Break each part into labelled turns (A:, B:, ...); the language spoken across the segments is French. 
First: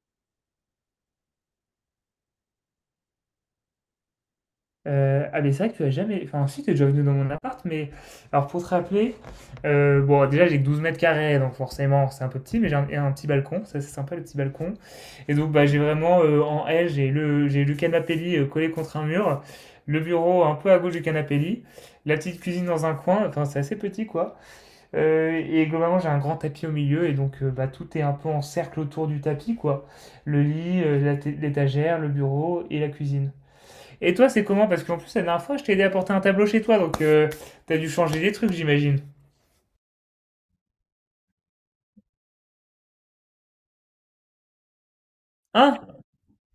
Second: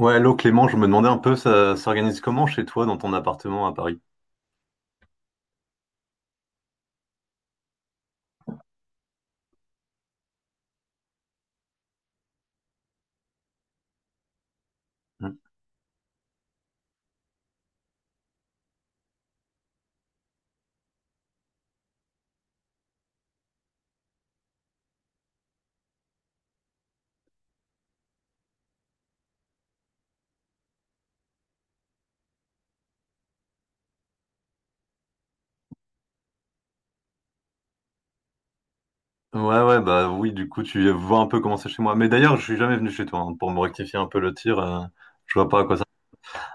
A: Ouais, l'eau Clément, je me demandais un peu, ça s'organise comment chez toi dans ton appartement à Paris?
B: Ah, mais c'est vrai que tu as jamais. Enfin, si, tu es déjà venu dans mon appart, mais. Alors, pour te rappeler, bon, déjà, j'ai que 12 mètres carrés, donc forcément, c'est un peu petit, mais j'ai un petit balcon, ça, c'est sympa, le petit balcon.
A: Hmm.
B: Et donc, bah, j'ai vraiment, en L, j'ai le canapé lit collé contre un mur, le bureau un peu à gauche du canapé lit, la petite cuisine dans un coin, enfin, c'est assez petit, quoi. Et globalement, j'ai un grand tapis au milieu, et donc, bah, tout est un peu en cercle autour du tapis, quoi. Le lit, l'étagère, le bureau et la cuisine. Et toi, c'est comment? Parce qu'en plus, la dernière fois, je t'ai aidé à porter un tableau chez toi, donc t'as dû changer des trucs, j'imagine.
A: Ouais, ouais, bah oui, du coup, tu vois un peu comment c'est chez moi. Mais d'ailleurs, je suis jamais venu chez toi, hein, pour me rectifier un peu le tir, je vois pas à quoi
B: Hein?
A: ça.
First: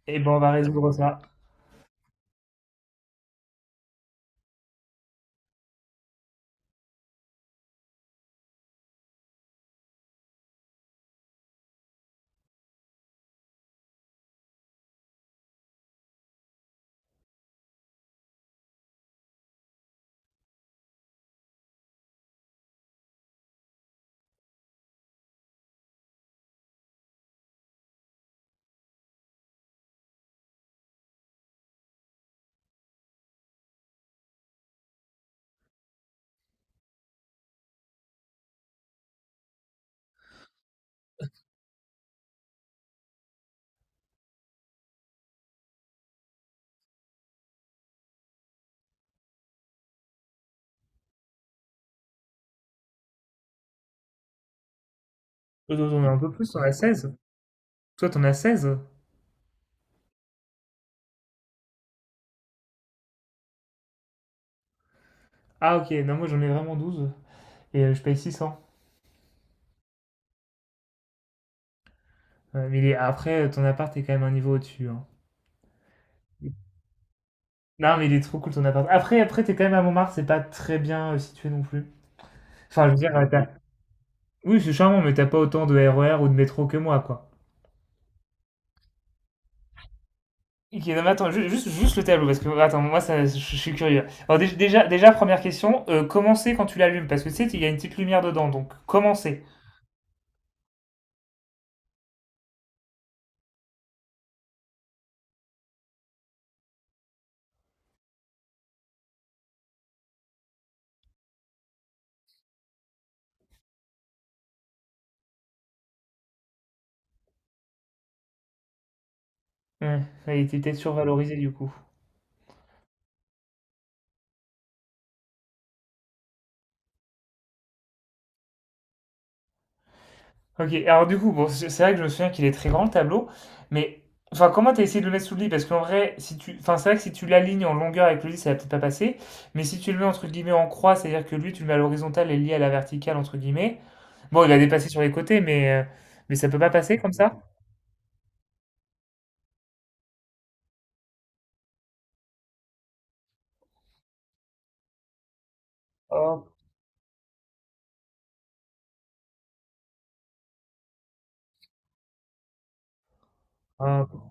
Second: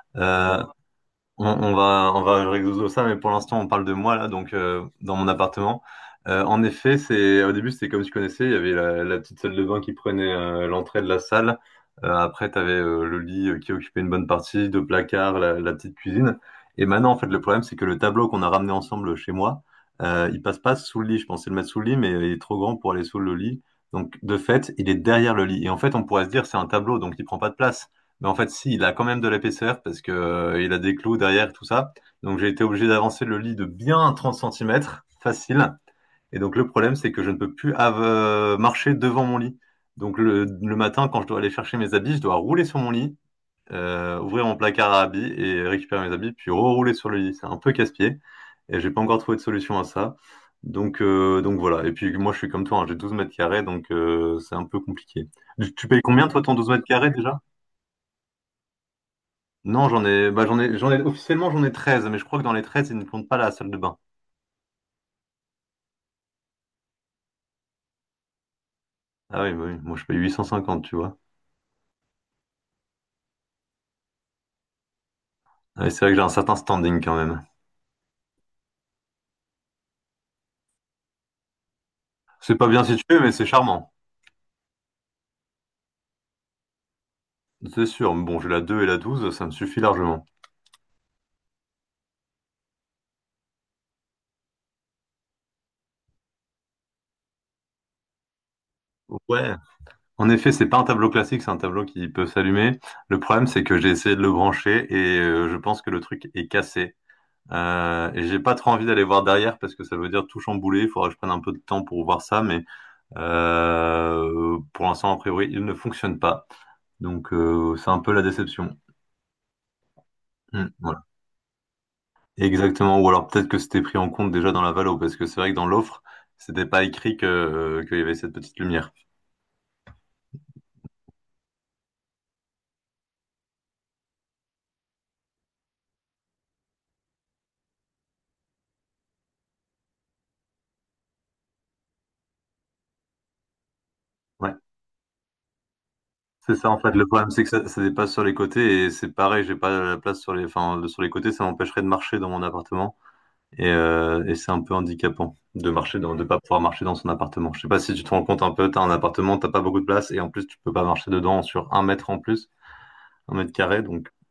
B: Eh ben, on va
A: euh,
B: résoudre ça.
A: on va résoudre ça, mais pour l'instant, on parle de moi, là, donc dans mon appartement. En effet, c'est au début, c'était comme tu connaissais, il y avait la petite salle de bain qui prenait l'entrée de la salle. Après, tu avais le lit qui occupait une bonne partie, deux placards, la petite cuisine. Et maintenant, en fait, le problème, c'est que le tableau qu'on a ramené ensemble chez moi, il passe pas sous le lit. Je pensais le mettre sous le lit, mais il est trop grand pour aller sous le lit. Donc, de fait, il est derrière le lit. Et en fait, on pourrait se dire, c'est un tableau, donc il prend pas de place. Mais en fait, si, il a quand même de l'épaisseur parce que il a des clous derrière, tout ça. Donc j'ai été obligé d'avancer le lit de bien 30 centimètres, facile. Et donc le problème, c'est que je ne peux plus marcher devant mon lit. Donc le matin, quand je dois aller chercher mes habits, je dois rouler sur mon lit, ouvrir mon placard à habits et récupérer mes habits, puis rerouler sur le lit. C'est un peu casse-pied. Et j'ai pas encore trouvé de solution à ça. Donc voilà. Et puis moi, je suis comme toi, hein, j'ai 12 mètres carrés, donc c'est un peu compliqué. Tu
B: Toi,
A: tu payes
B: t'en as un
A: combien,
B: peu
A: toi, ton
B: plus, on
A: 12
B: a
A: mètres carrés
B: 16.
A: déjà?
B: Toi, t'en as 16.
A: Non, bah, officiellement, j'en ai 13, mais je crois que dans les 13, ils ne comptent pas la salle de bain.
B: Ah, ok, non, moi, j'en ai vraiment 12. Et je paye 600.
A: Ah oui, bah oui, moi je paye 850, tu vois.
B: Ouais, mais après, ton appart est quand même un niveau au-dessus, hein.
A: Ah oui, c'est vrai que j'ai un certain standing quand même.
B: Non, mais il est trop cool, ton appart. Après, t'es quand même à Montmartre, c'est pas très bien situé non plus.
A: C'est pas bien
B: Enfin, je veux dire,
A: situé, mais c'est charmant.
B: oui, c'est charmant, mais t'as pas autant de RER ou de métro que moi, quoi.
A: C'est sûr, mais bon, j'ai la 2 et la douze, ça me suffit largement.
B: Ok, non, mais attends, juste le tableau, parce que attends, moi ça, je suis curieux. Alors, déjà, première question, comment c'est quand tu l'allumes? Parce que tu sais, il y a une petite lumière dedans, donc comment c'est?
A: Ouais. En effet, c'est pas un tableau classique, c'est un tableau qui peut s'allumer. Le problème, c'est que j'ai essayé de le brancher et je pense que le truc est cassé. Et j'ai pas trop envie d'aller voir derrière parce que ça veut dire tout chambouler. Il faudra que je prenne un peu de temps pour voir ça, mais pour l'instant, a priori, il ne fonctionne pas. Donc c'est un peu la déception.
B: Ouais, ouais, il était
A: Hmm,
B: peut-être
A: voilà.
B: survalorisé du coup.
A: Exactement. Ou alors peut-être que c'était pris en compte déjà dans la valo, parce que c'est vrai que dans l'offre, c'était pas écrit que, qu'il y avait cette petite lumière.
B: Ok, alors du coup, bon, c'est vrai que je me souviens qu'il est très grand le tableau, mais enfin, comment t'as essayé de le mettre sous le lit? Parce qu'en vrai, si tu, enfin, c'est vrai que si tu l'alignes en longueur avec le lit, ça va peut-être pas passer, mais si tu le mets entre guillemets en croix, c'est-à-dire que lui, tu le mets à l'horizontale et lié à la verticale, entre guillemets, bon, il
A: Ouais.
B: va dépasser sur les côtés, mais ça
A: C'est
B: peut
A: ça
B: pas
A: en fait.
B: passer
A: Le
B: comme
A: problème
B: ça?
A: c'est que ça dépasse sur les côtés et c'est pareil, j'ai pas la place sur les, enfin, sur les côtés, ça m'empêcherait de marcher dans mon appartement. Et c'est un peu handicapant de marcher dans, de pas
B: Oh,
A: pouvoir marcher dans son appartement. Je sais pas si tu te rends compte un peu, t'as un appartement, t'as pas beaucoup de place et en plus tu peux pas marcher dedans sur un mètre en plus, un mètre carré.
B: un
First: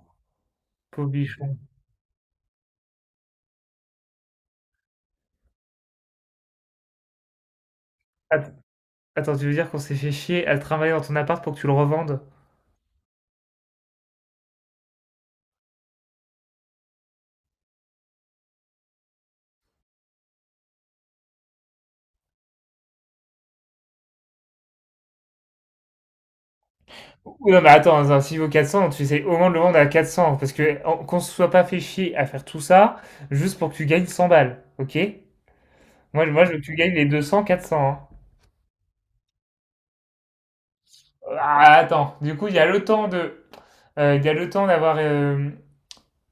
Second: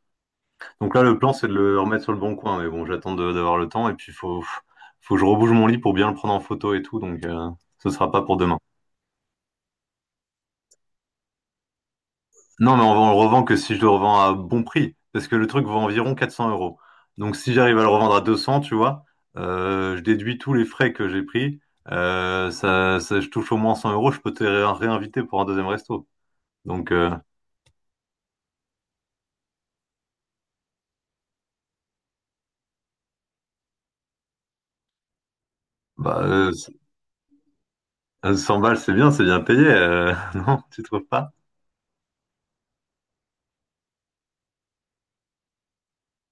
A: Donc là
B: pauvre
A: le plan c'est de
B: bichon.
A: le remettre sur le bon coin, mais bon j'attends d'avoir le temps et puis faut que je rebouge mon lit pour bien le prendre en photo et tout, donc ce sera pas pour
B: Att
A: demain.
B: attends, tu veux dire qu'on s'est fait chier à travailler dans ton appart pour que tu le revendes?
A: Non, mais on le revend que si je le revends à bon prix. Parce que le truc vaut environ 400 euros. Donc si j'arrive à le revendre à 200, tu vois, je déduis tous les frais que j'ai pris. Je touche au moins 100 euros. Je peux te réinviter pour un deuxième resto. Donc,
B: Ou non, mais attends, s'il vaut 400, tu essaies au moins de le vendre à 400, parce que qu'on se soit pas fait chier à faire tout ça, juste pour que tu gagnes 100 balles, ok?
A: bah,
B: Moi, je- moi, je veux que tu gagnes les 200, 400, hein.
A: 100 balles, c'est bien payé. Non, tu trouves pas?
B: Ah, attends, du coup, il y a le temps d'avoir...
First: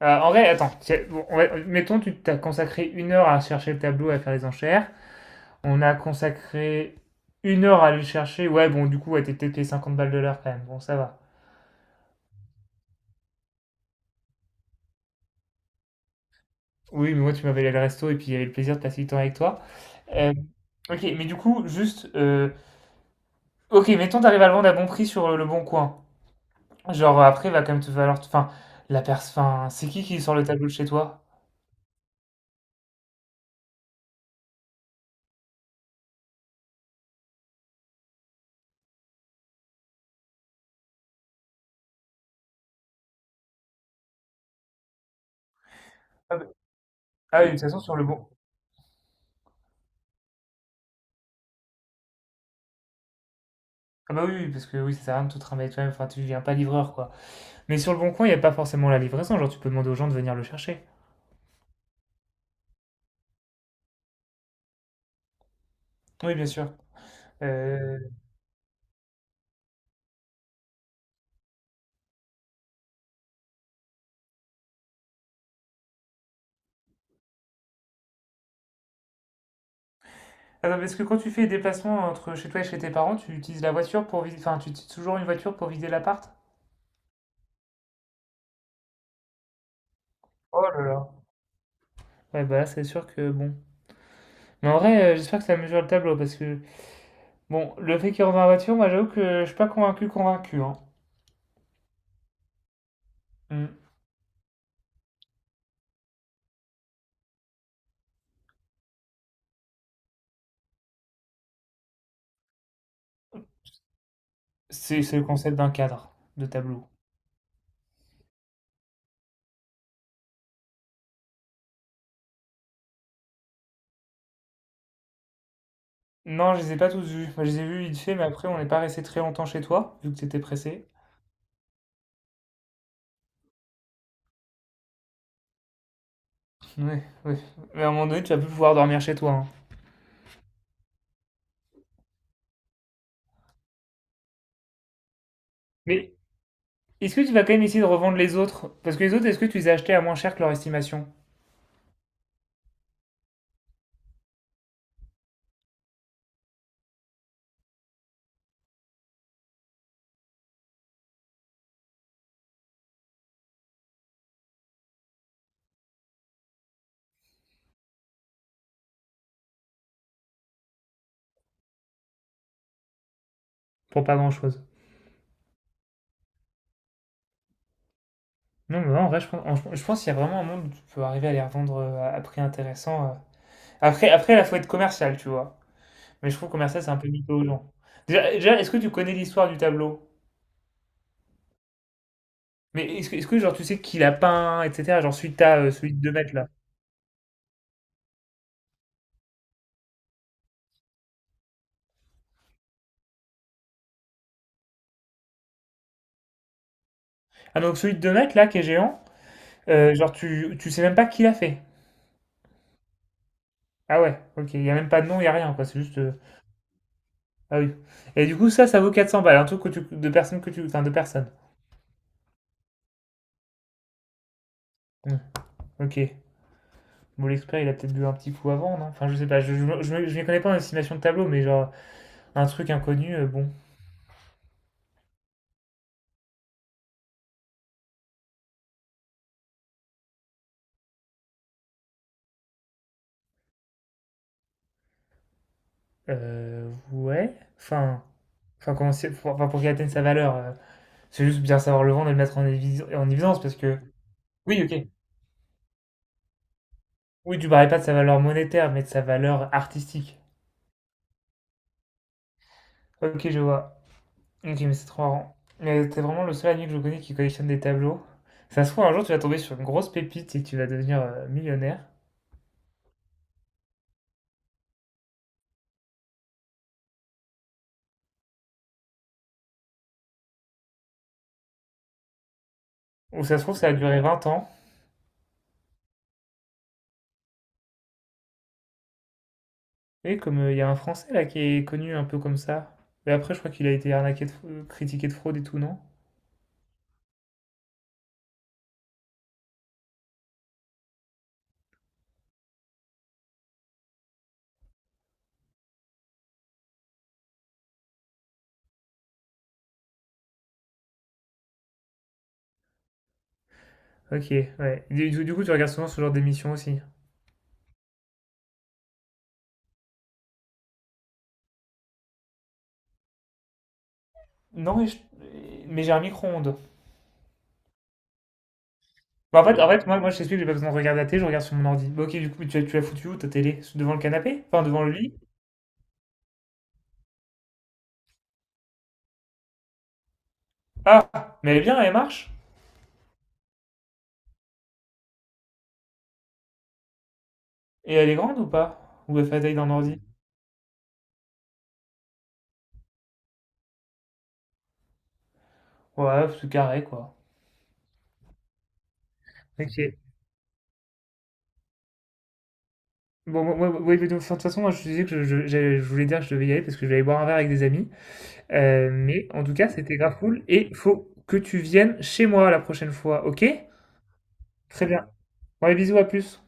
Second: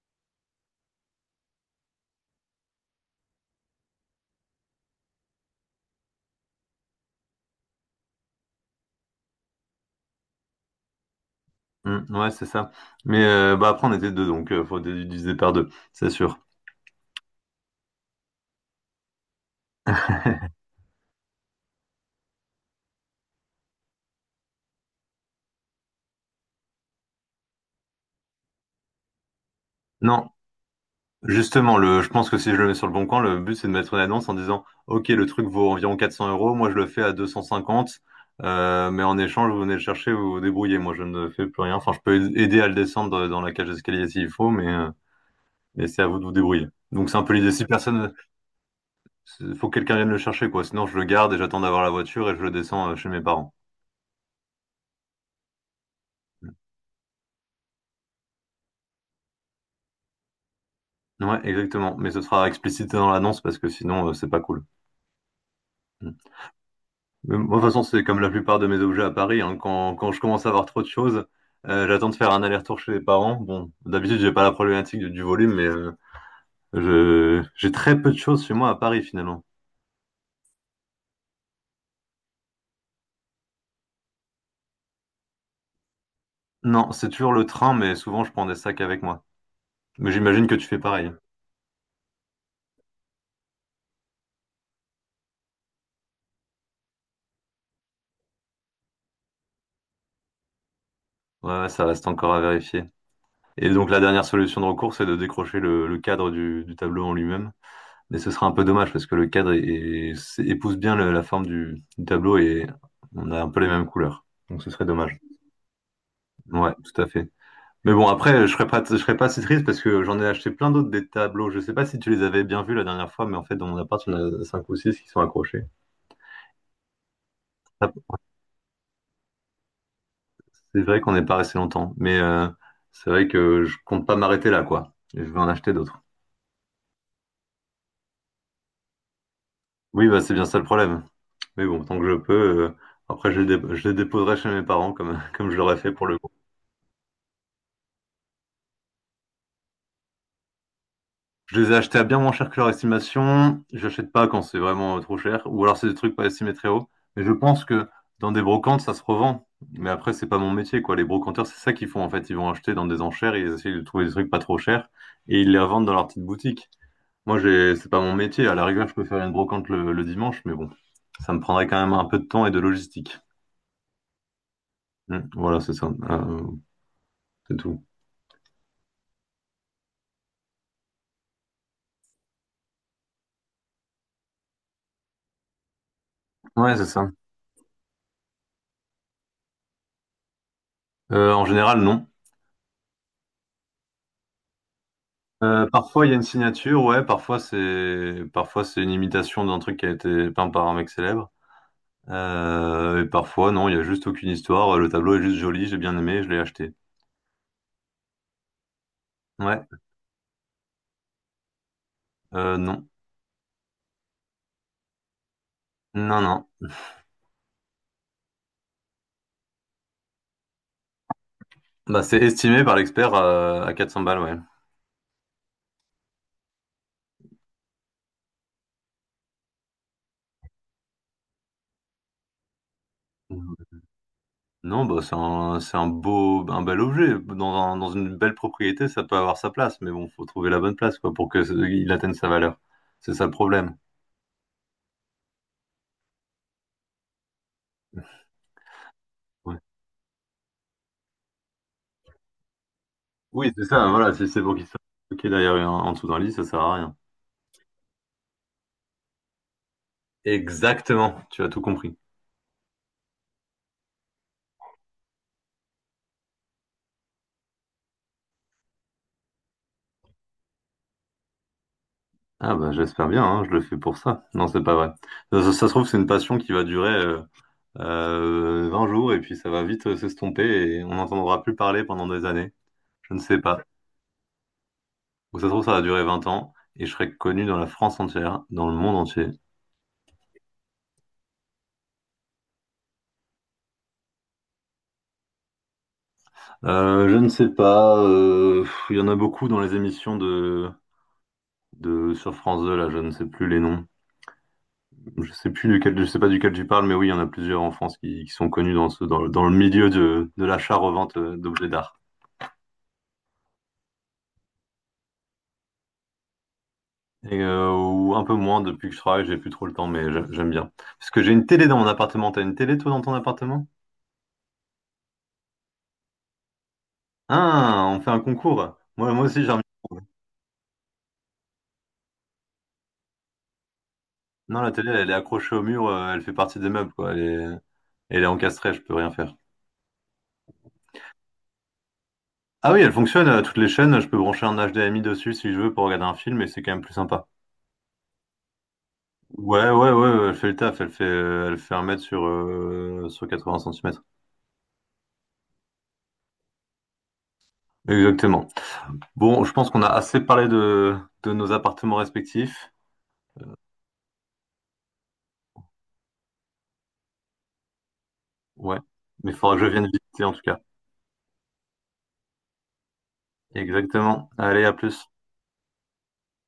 B: en vrai, attends, bon, mettons, tu t'as consacré une heure à chercher le tableau, à faire les enchères. On a consacré une heure à aller le chercher. Ouais, bon, du coup, ouais, t'es peut-être payé 50 balles de l'heure quand même. Bon, ça va.
A: Hmm, ouais, c'est ça. Mais bah, après, on était deux, donc faut diviser par deux, c'est sûr.
B: Oui, mais moi, tu m'avais allé le resto et puis il y avait le plaisir de passer du temps avec toi. Euh, ok, mais du coup, juste. Ok, mettons, t'arrives à le vendre à bon prix sur le bon coin. Genre, après, va quand même te falloir. Enfin, la personne. Enfin, c'est qui est
A: Non.
B: sur le tableau de chez toi?
A: Justement, je pense que si je le mets sur le bon coin, le but c'est de mettre une annonce en disant, OK, le truc vaut environ 400 euros, moi je le fais à 250, mais en échange, vous venez le chercher, vous vous débrouillez, moi je ne fais plus rien. Enfin, je peux aider à le descendre dans la cage d'escalier s'il faut, mais c'est à vous de vous
B: Ah,
A: débrouiller. Donc c'est un peu
B: ah oui,
A: l'idée.
B: de toute
A: Si
B: façon, sur le
A: personne,
B: bon.
A: faut que quelqu'un vienne le chercher, quoi. Sinon, je le garde et j'attends d'avoir la voiture et je le descends chez mes parents.
B: Ah bah oui, oui, parce que oui, ça sert à rien de tout trimballer toi-même. Enfin, tu viens pas livreur, quoi. Mais sur le bon coin, il n'y a pas forcément la livraison. Genre, tu peux demander aux gens de venir le chercher.
A: Ouais, exactement. Mais ce sera explicité dans l'annonce parce que sinon, c'est pas cool. Mm.
B: Oui, bien sûr.
A: Mais moi, de toute façon,
B: Euh...
A: c'est comme la plupart de mes objets à Paris, hein. Quand je commence à avoir trop de choses, j'attends de faire un aller-retour chez les parents. Bon, d'habitude, j'ai pas la problématique du volume, mais j'ai très peu de choses chez moi à Paris, finalement.
B: Ah non, parce que quand tu fais des déplacements entre chez toi et chez tes parents, tu utilises la voiture pour vider. Enfin, tu utilises toujours une voiture pour vider l'appart?
A: Non, c'est toujours le train, mais souvent, je prends des sacs avec moi. Mais j'imagine que
B: Oh
A: tu
B: là
A: fais
B: là.
A: pareil.
B: Ouais, bah là, c'est sûr que bon. Mais en vrai, j'espère que ça mesure le tableau parce que, bon, le fait qu'il rentre dans la voiture, moi j'avoue que je suis pas convaincu, convaincu, hein.
A: Ouais, ouais, ça reste encore à vérifier. Et
B: Mm.
A: donc, la dernière solution de recours, c'est de décrocher le cadre du tableau en lui-même. Mais ce sera un peu dommage parce que le cadre épouse bien la forme du tableau et on a un peu les mêmes couleurs. Donc, ce serait
B: C'est
A: dommage.
B: le concept d'un cadre de
A: Ouais,
B: tableau.
A: tout à fait. Mais bon, après, je serais pas si triste parce que j'en ai acheté plein d'autres des tableaux. Je sais pas si tu les avais bien vus la dernière fois, mais en fait, dans mon appart, il y en a cinq ou six qui sont accrochés.
B: Non, je les ai pas tous vus. Moi, je les ai vus vite
A: Ah,
B: fait, mais après, on n'est pas resté très longtemps chez toi, vu que t'étais
A: c'est
B: pressé.
A: vrai qu'on n'est pas resté longtemps, mais c'est vrai que je compte pas m'arrêter là, quoi. Je vais en acheter d'autres.
B: Ouais, ouais. Mais à un moment donné, tu vas plus pouvoir dormir chez toi, hein.
A: Oui, bah, c'est bien ça le problème. Mais bon, tant que je peux, euh, après, je les déposerai chez mes parents comme, comme je l'aurais fait pour
B: Mais
A: le
B: est-ce que tu vas quand même essayer de revendre les autres? Parce que les autres, est-ce que tu les as achetés à moins cher que leur estimation?
A: Je les ai achetés à bien moins cher que leur estimation. J'achète pas quand c'est vraiment trop cher. Ou alors c'est des trucs pas estimés très haut. Mais je pense que dans des brocantes, ça se revend. Mais après, c'est pas mon métier, quoi. Les brocanteurs, c'est ça qu'ils font, en fait. Ils vont acheter dans des enchères, ils essayent de trouver des trucs pas trop chers et ils les revendent dans leur petite boutique. Moi, j'ai, c'est pas mon métier. À la rigueur, je peux faire une brocante le dimanche, mais bon, ça me prendrait quand même un peu de temps et de logistique.
B: Pour pas grand-chose.
A: Hmm, voilà, c'est ça. C'est tout.
B: Non, mais en vrai, je pense qu'il y a vraiment un monde où tu peux arriver à les revendre à prix intéressant. Après, là, faut être commercial, tu vois. Mais je trouve
A: Ouais,
B: commercial,
A: c'est
B: c'est un peu
A: ça.
B: mytho aux gens. Déjà, est-ce que tu connais l'histoire du tableau?
A: En général, non.
B: Mais est-ce que genre, tu sais qui l'a peint, etc. Genre, celui que t'as, celui de
A: Parfois il
B: 2
A: y a une
B: mètres, là.
A: signature, ouais, parfois c'est une imitation d'un truc qui a été peint par un mec célèbre. Et parfois non, il y a juste aucune histoire, le tableau est juste joli, j'ai bien aimé, je l'ai acheté.
B: Ah, donc, celui de 2 mètres, là, qui est géant,
A: Ouais.
B: genre, tu sais même pas qui l'a fait.
A: Non.
B: Ah ouais, ok. Il y a même pas de nom, il y a rien, quoi. C'est juste.
A: Non, non.
B: Ah oui. Et du coup, ça vaut 400 balles. Un truc que tu, de personnes que tu, enfin, de personnes.
A: Bah c'est estimé par l'expert à 400 balles, ouais.
B: Hmm, ok. Bon, l'expert, il a peut-être bu un petit coup avant, non? Enfin, je sais pas. Je m'y connais pas en estimation de tableau, mais genre, un truc inconnu, bon.
A: Non, bah c'est un beau un bel objet. Dans dans une belle propriété, ça peut avoir sa place, mais bon, faut trouver la bonne place quoi pour que il atteigne sa valeur. C'est ça le problème.
B: Ouais. Enfin. Comment pour, enfin,
A: Ouais.
B: pour qu'il atteigne sa valeur. C'est juste bien savoir le vendre et le mettre en évidence
A: Oui,
B: parce
A: c'est
B: que.
A: ça, voilà, si c'est pour
B: Oui,
A: qu'il soit
B: ok.
A: bloqué derrière en dessous d'un lit, ça sert à rien.
B: Oui, tu parlais pas de sa valeur monétaire, mais de sa valeur artistique.
A: Exactement, tu as tout compris.
B: Ok, je vois. Ok, mais c'est trop marrant. Mais t'es vraiment le seul ami que je connais qui collectionne des tableaux. Ça se trouve, un jour, tu vas tomber sur une grosse pépite et tu vas devenir millionnaire.
A: Ah bah j'espère bien, hein, je le fais pour ça. Non, c'est pas vrai. Ça se trouve, c'est une passion qui va durer 20 jours et puis ça va vite s'estomper et on n'entendra plus parler pendant des années. Je ne
B: Ou ça
A: sais
B: se trouve,
A: pas.
B: ça a duré 20 ans.
A: Ou ça se trouve, ça va durer 20 ans et je serai connu dans la France entière, dans le monde entier.
B: Et comme il y a un Français là qui est connu un peu comme ça. Mais après, je crois qu'il a été arnaqué de, critiqué de fraude et tout, non?
A: Je ne sais pas. Il y en a beaucoup dans les émissions de sur France 2, là, je ne sais plus les noms. Je sais plus duquel, je sais pas duquel tu parles, mais oui, il y en a plusieurs en France qui sont connus dans dans le milieu de l'achat-revente d'objets d'art.
B: Ok, ouais. Du coup, tu regardes souvent ce genre d'émission aussi.
A: Et ou un peu moins depuis que je travaille, j'ai plus trop le temps, mais j'aime bien. Parce que j'ai une télé dans mon appartement. T'as une télé toi dans ton appartement?
B: Non, mais mais j'ai un micro-ondes.
A: Ah, on fait un concours. Moi, moi
B: Bah,
A: aussi
B: en
A: j'ai un
B: fait, en fait, moi,
A: micro.
B: moi je t'explique, j'ai pas besoin de regarder la télé, je regarde sur mon ordi. Bah, ok, du coup, mais tu l'as foutue où ta télé? Devant le canapé?
A: Non,
B: Enfin,
A: la
B: devant
A: télé,
B: le
A: elle est
B: lit?
A: accrochée au mur, elle fait partie des meubles, quoi. Elle est encastrée, je peux rien faire.
B: Ah! Mais elle est bien, elle marche?
A: Ah oui, elle fonctionne, toutes les chaînes, je peux brancher un HDMI dessus si je veux pour regarder un film, et c'est quand même plus sympa.
B: Et elle est grande ou pas? Ou elle fait la taille
A: Ouais,
B: d'un
A: ouais, ouais,
B: ordi?
A: ouais, elle fait le taf, elle fait, un mètre sur, 80 centimètres.
B: Ouais, c'est carré, quoi.
A: Exactement. Bon, je pense qu'on a
B: Ok.
A: assez parlé de nos appartements respectifs.
B: Bon, moi, de toute façon, moi, je te disais que je voulais dire que je devais y aller parce que je vais aller boire un verre avec des amis.
A: Ouais,
B: Mais
A: mais il
B: en tout
A: faudra que
B: cas,
A: je vienne
B: c'était grave
A: visiter en tout
B: cool
A: cas.
B: et faut que tu viennes chez moi la prochaine fois, ok?
A: Exactement. Allez, à
B: Très bien.
A: plus.
B: Bon, allez, bisous, à plus.